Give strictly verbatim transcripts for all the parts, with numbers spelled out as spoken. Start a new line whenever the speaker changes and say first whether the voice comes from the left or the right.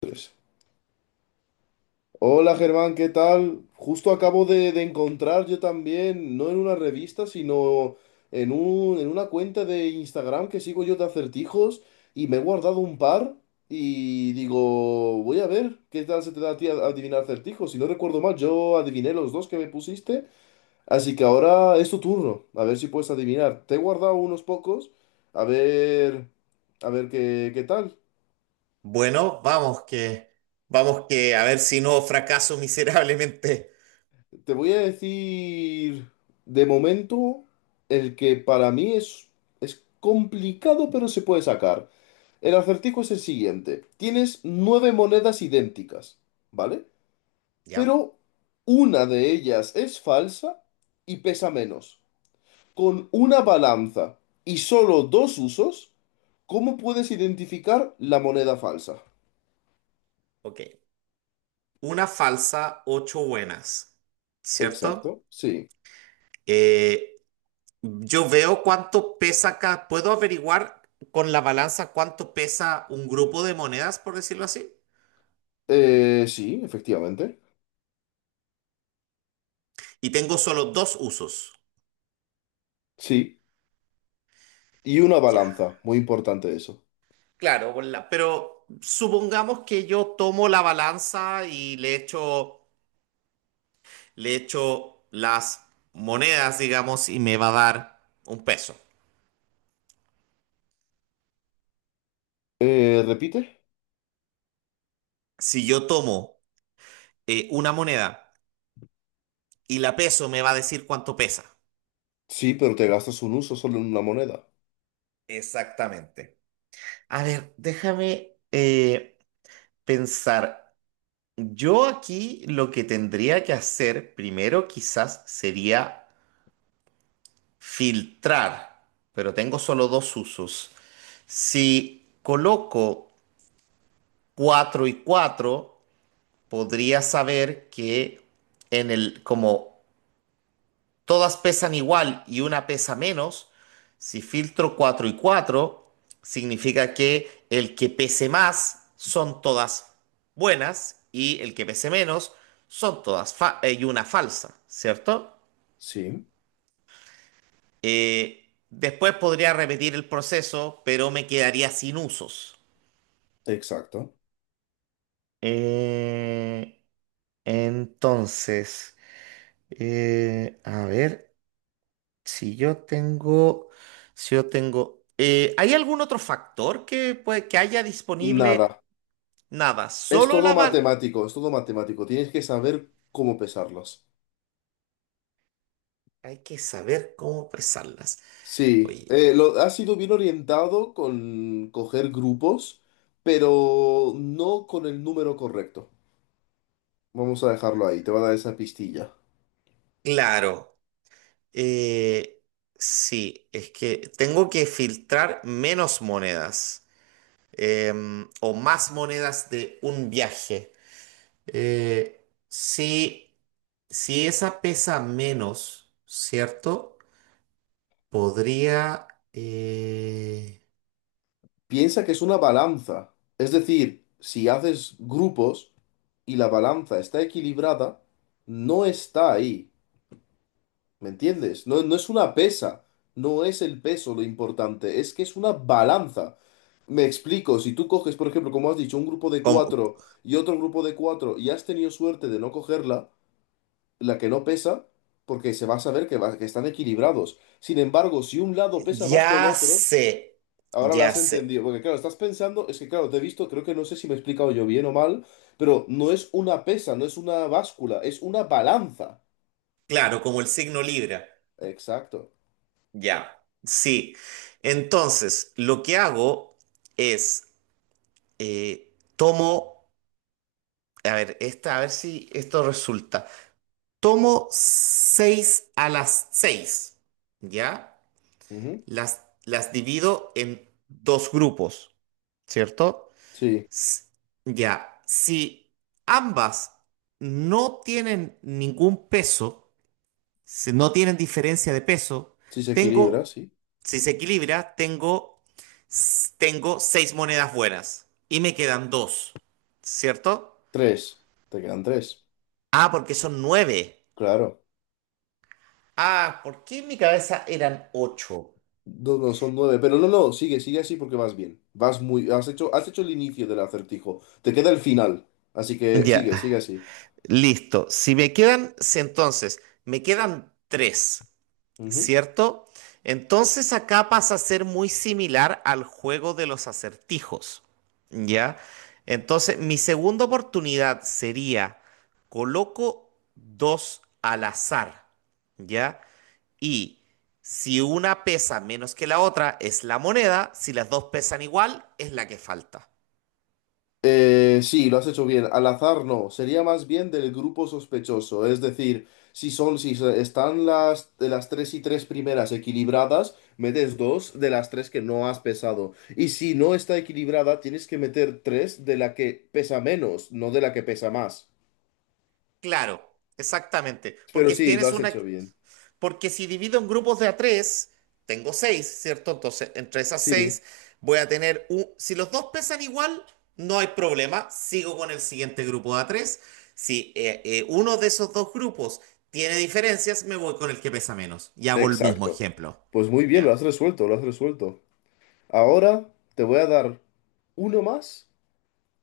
left: Pues. Hola Germán, ¿qué tal? Justo acabo de, de encontrar yo también, no en una revista, sino en un, en una cuenta de Instagram que sigo yo de acertijos y me he guardado un par y digo, voy a ver qué tal se te da a ti a- adivinar acertijos. Si no recuerdo mal, yo adiviné los dos que me pusiste, así que ahora es tu turno, a ver si puedes adivinar. Te he guardado unos pocos, a ver, a ver qué, qué tal.
right: Bueno, vamos que, vamos que, a ver si no fracaso miserablemente.
left: Te voy a decir, de momento, el que para mí es, es complicado, pero se puede sacar. El acertijo es el siguiente. Tienes nueve monedas idénticas, ¿vale?
right: ¿Ya?
left: Pero una de ellas es falsa y pesa menos. Con una balanza y solo dos usos, ¿cómo puedes identificar la moneda falsa?
right: Ok. Una falsa, ocho buenas, ¿cierto?
left: Exacto, sí.
right: Eh, yo veo cuánto pesa acá. ¿Puedo averiguar con la balanza cuánto pesa un grupo de monedas, por decirlo así?
left: Eh, sí, efectivamente.
right: Y tengo solo dos usos.
left: Sí. Y una
right: Ya.
left: balanza, muy importante eso.
right: Claro, con la- pero supongamos que yo tomo la balanza y le echo... le echo las monedas, digamos, y me va a dar un peso.
left: Eh, ¿repite?
right: Si yo tomo eh, una moneda y la peso, me va a decir cuánto pesa.
left: Sí, pero te gastas un uso solo en una moneda.
right: Exactamente. A ver, déjame eh, pensar. Yo aquí lo que tendría que hacer primero quizás sería filtrar, pero tengo solo dos usos. Si coloco cuatro y cuatro podría saber que en el, como todas pesan igual y una pesa menos, si filtro cuatro y cuatro significa que el que pese más son todas buenas y el que pese menos son todas fa- eh, y una falsa, ¿cierto?
left: Sí,
right: Eh, después podría repetir el proceso, pero me quedaría sin usos.
left: exacto.
right: Eh, entonces, eh, a ver. Si yo tengo, si yo tengo, eh, ¿hay algún otro factor que, puede, que haya
left: Nada.
right: disponible? Nada,
left: Es
right: solo
left: todo
right: la bala.
left: matemático, es todo matemático. Tienes que saber cómo pesarlas.
right: Hay que saber cómo pesarlas.
left: Sí,
right: Oye,
left: eh, lo, ha sido bien orientado con coger grupos, pero no con el número correcto. Vamos a dejarlo ahí, te va a dar esa pistilla.
right: claro, eh, sí, es que tengo que filtrar menos monedas em, o más monedas de un viaje. Eh, sí. Si esa pesa menos, ¿cierto? Podría... eh,
left: Piensa que es una balanza. Es decir, si haces grupos y la balanza está equilibrada, no está ahí. ¿Me entiendes? No, no es una pesa, no es el peso lo importante, es que es una balanza. Me explico, si tú coges, por ejemplo, como has dicho, un grupo de
right: Como-
left: cuatro y otro grupo de cuatro y has tenido suerte de no cogerla, la que no pesa, porque se va a saber que, va- que están equilibrados. Sin embargo, si un lado pesa más que el
right: ya
left: otro,
right: sé,
left: ahora la
right: ya
left: has
right: sé.
left: entendido, porque claro, estás pensando, es que claro, te he visto, creo que no sé si me he explicado yo bien o mal, pero no es una pesa, no es una báscula, es una balanza.
right: Claro, como el signo Libra.
left: Exacto.
right: Ya, sí. Entonces, lo que hago es, eh, tomo, a ver, esta, a ver si esto resulta. Tomo seis a las seis, ¿ya?
left: Ujú.
right: Las, las divido en dos grupos, ¿cierto?
left: Sí.
right: S- Ya, si ambas no tienen ningún peso, se- no tienen diferencia de peso.
left: Si se equilibra,
right: Tengo,
left: sí.
right: si se equilibra, tengo, s- tengo seis monedas buenas y me quedan dos, ¿cierto?
left: Tres. Te quedan tres.
right: Ah, porque son nueve.
left: Claro.
right: Ah, ¿por qué en mi cabeza eran ocho?
left: No, no, son nueve. Pero no, no, sigue, sigue así porque vas bien. Vas muy. Has hecho, has hecho el inicio del acertijo. Te queda el final. Así que
right: Ya,
left: sigue, sigue así.
right: listo. Si me quedan, si entonces, me quedan tres.
left: Ujú.
right: ¿Cierto? Entonces acá pasa a ser muy similar al juego de los acertijos, ¿ya? Entonces mi segunda oportunidad sería, coloco dos al azar, ¿ya? Y si una pesa menos que la otra, es la moneda, si las dos pesan igual, es la que falta.
left: Eh, sí, lo has hecho bien. Al azar no, sería más bien del grupo sospechoso. Es decir, si son, si se- están las de las tres y tres primeras equilibradas, metes dos de las tres que no has pesado. Y si no está equilibrada, tienes que meter tres de la que pesa menos, no de la que pesa más.
right: Claro, exactamente,
left: Pero
right: porque
left: sí, lo
right: tienes
left: has
right: una...
left: hecho bien.
right: Porque si divido en grupos de a tres, tengo seis, ¿cierto? Entonces, entre esas
left: Sí,
right: seis voy a tener un... Si los dos pesan igual, no hay problema. Sigo con el siguiente grupo de a tres. Si eh, eh, uno de esos dos grupos tiene diferencias, me voy con el que pesa menos. Y hago el mismo
left: exacto.
right: ejemplo.
left: Pues muy bien, lo
right: Ya.
left: has resuelto, lo has resuelto. Ahora te voy a dar uno más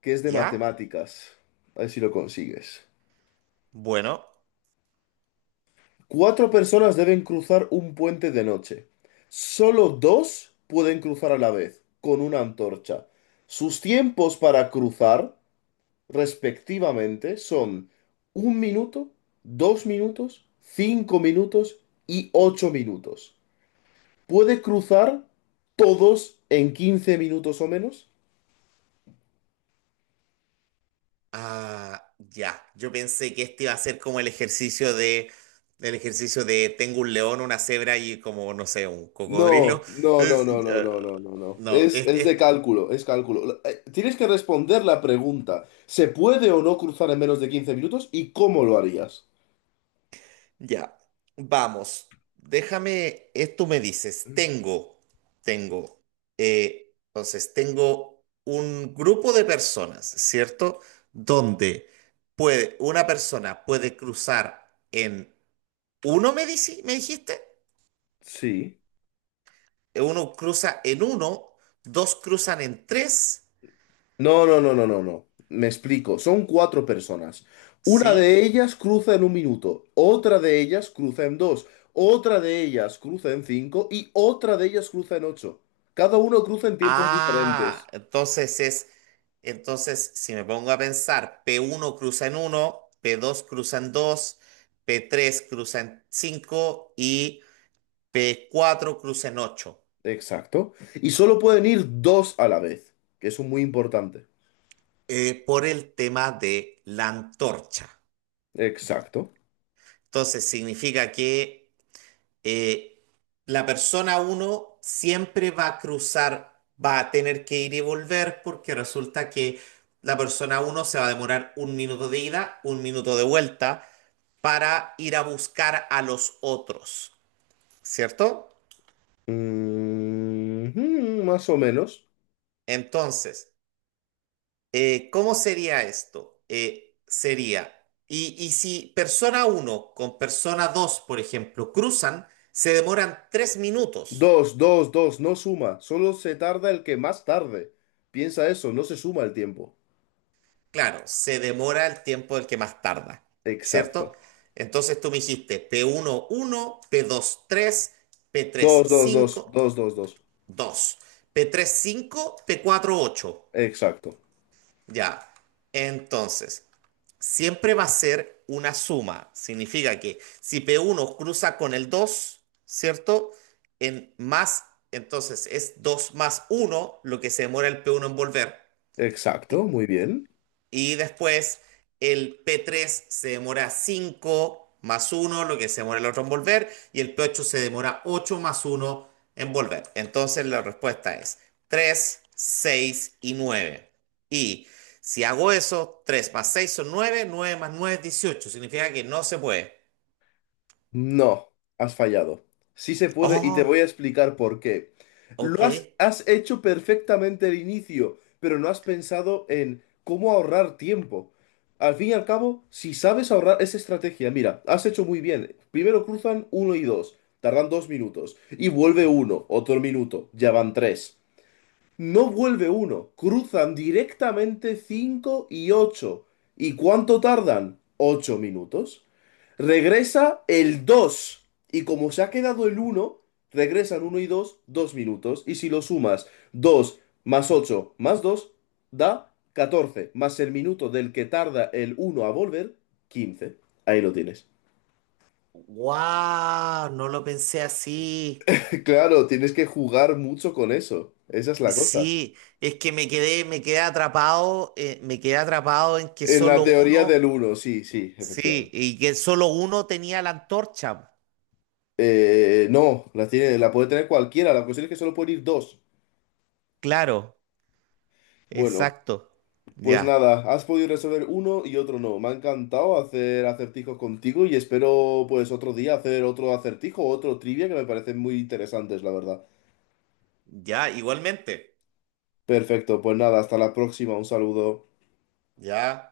left: que es de
right: ¿Ya?
left: matemáticas. A ver si lo consigues.
right: Bueno.
left: Cuatro personas deben cruzar un puente de noche. Solo dos pueden cruzar a la vez, con una antorcha. Sus tiempos para cruzar, respectivamente, son un minuto, dos minutos, cinco minutos y ocho minutos. ¿Puede cruzar todos en quince minutos o menos?
right: Ah, ya. Yo pensé que este iba a ser como el ejercicio de, el ejercicio de tengo un león, una cebra y como, no sé, un cocodrilo.
left: No, no, no,
right: Es-
left: no, no,
right: ah,
left: no, no, no, no.
right: no,
left: Es,
right: es,
left: es de
right: es-
left: cálculo, es cálculo. La- eh, Tienes que responder la pregunta. ¿Se puede o no cruzar en menos de quince minutos y cómo lo harías?
right: ya. Vamos. Déjame, esto me dices. Tengo, tengo. Eh, entonces, tengo un grupo de personas, ¿cierto? Donde puede, una persona puede cruzar en uno, me dici- me dijiste.
left: Sí.
right: Uno cruza en uno, dos cruzan en tres,
left: No, no, no, no, no, no. Me explico. Son cuatro personas. Una
right: ¿sí?
left: de ellas cruza en un minuto, otra de ellas cruza en dos, otra de ellas cruza en cinco y otra de ellas cruza en ocho. Cada uno cruza en tiempos
right: Ah,
left: diferentes.
right: entonces es, entonces si me pongo a pensar, p uno cruza en uno, p dos cruza en dos, p tres cruza en cinco y p cuatro cruza en ocho,
left: Exacto. Y solo pueden ir dos a la vez, que eso es muy importante.
right: eh, por el tema de la antorcha.
left: Exacto.
right: Entonces significa que eh, la persona uno siempre va a cruzar, va a tener que ir y volver porque resulta que la persona uno se va a demorar un minuto de ida, un minuto de vuelta para ir a buscar a los otros, ¿cierto?
left: Ujú, más o menos.
right: Entonces, eh, ¿cómo sería esto? Eh, sería, y, y si persona uno con persona dos, por ejemplo, cruzan, se demoran tres minutos.
left: Dos, dos, dos, no suma. Solo se tarda el que más tarde. Piensa eso, no se suma el tiempo.
right: Claro, se demora el tiempo del que más tarda, ¿cierto?
left: Exacto.
right: Entonces tú me dijiste P uno, uno uno, p dos tres, p tres
left: Dos, dos, dos,
right: cinco
left: dos, dos, dos.
right: dos, p tres cinco, p cuatro ocho,
left: Exacto.
right: Ya. Entonces, siempre va a ser una suma. Significa que si p uno cruza con el dos, ¿cierto? En más, entonces es dos más uno, lo que se demora el p uno en volver.
left: Exacto, muy bien.
right: Y después el p tres se demora cinco más uno lo que se demora el otro en volver, y el p ocho se demora ocho más uno en volver. Entonces la respuesta es tres seis y nueve. Y si hago eso, tres más seis son nueve nueve más nueve es dieciocho. Significa que no se puede.
left: No, has fallado. Sí se puede y te voy
right: Oh,
left: a explicar por qué.
right: ok.
left: Lo has, has hecho perfectamente el inicio, pero no has pensado en cómo ahorrar tiempo. Al fin y al cabo, si sabes ahorrar esa estrategia, mira, has hecho muy bien. Primero cruzan uno y dos, tardan dos minutos, y vuelve uno, otro minuto, ya van tres. No vuelve uno, cruzan directamente cinco y ocho. ¿Y cuánto tardan? Ocho minutos. Regresa el dos. Y como se ha quedado el uno, regresan uno y dos, dos minutos. Y si lo sumas, dos más ocho más dos da catorce más el minuto del que tarda el uno a volver, quince. Ahí lo tienes.
right: Wow, no lo pensé así.
left: Claro, tienes que jugar mucho con eso. Esa es la cosa.
right: Sí, es que me quedé, me quedé atrapado, eh, me quedé atrapado en que
left: En la
right: solo
left: teoría del
right: uno.
left: uno sí, sí,
right: Sí,
left: efectivamente.
right: y que solo uno tenía la antorcha.
left: Eh, no, la tiene, la puede tener cualquiera. La cuestión es que solo pueden ir dos.
right: Claro,
left: Bueno.
right: exacto.
left: Pues
right: Ya.
left: nada, has podido resolver uno y otro no. Me ha encantado hacer acertijos contigo y espero pues otro día hacer otro acertijo, otro trivia que me parecen muy interesantes, la verdad.
right: Ya, igualmente.
left: Perfecto, pues nada, hasta la próxima, un saludo.
right: Ya.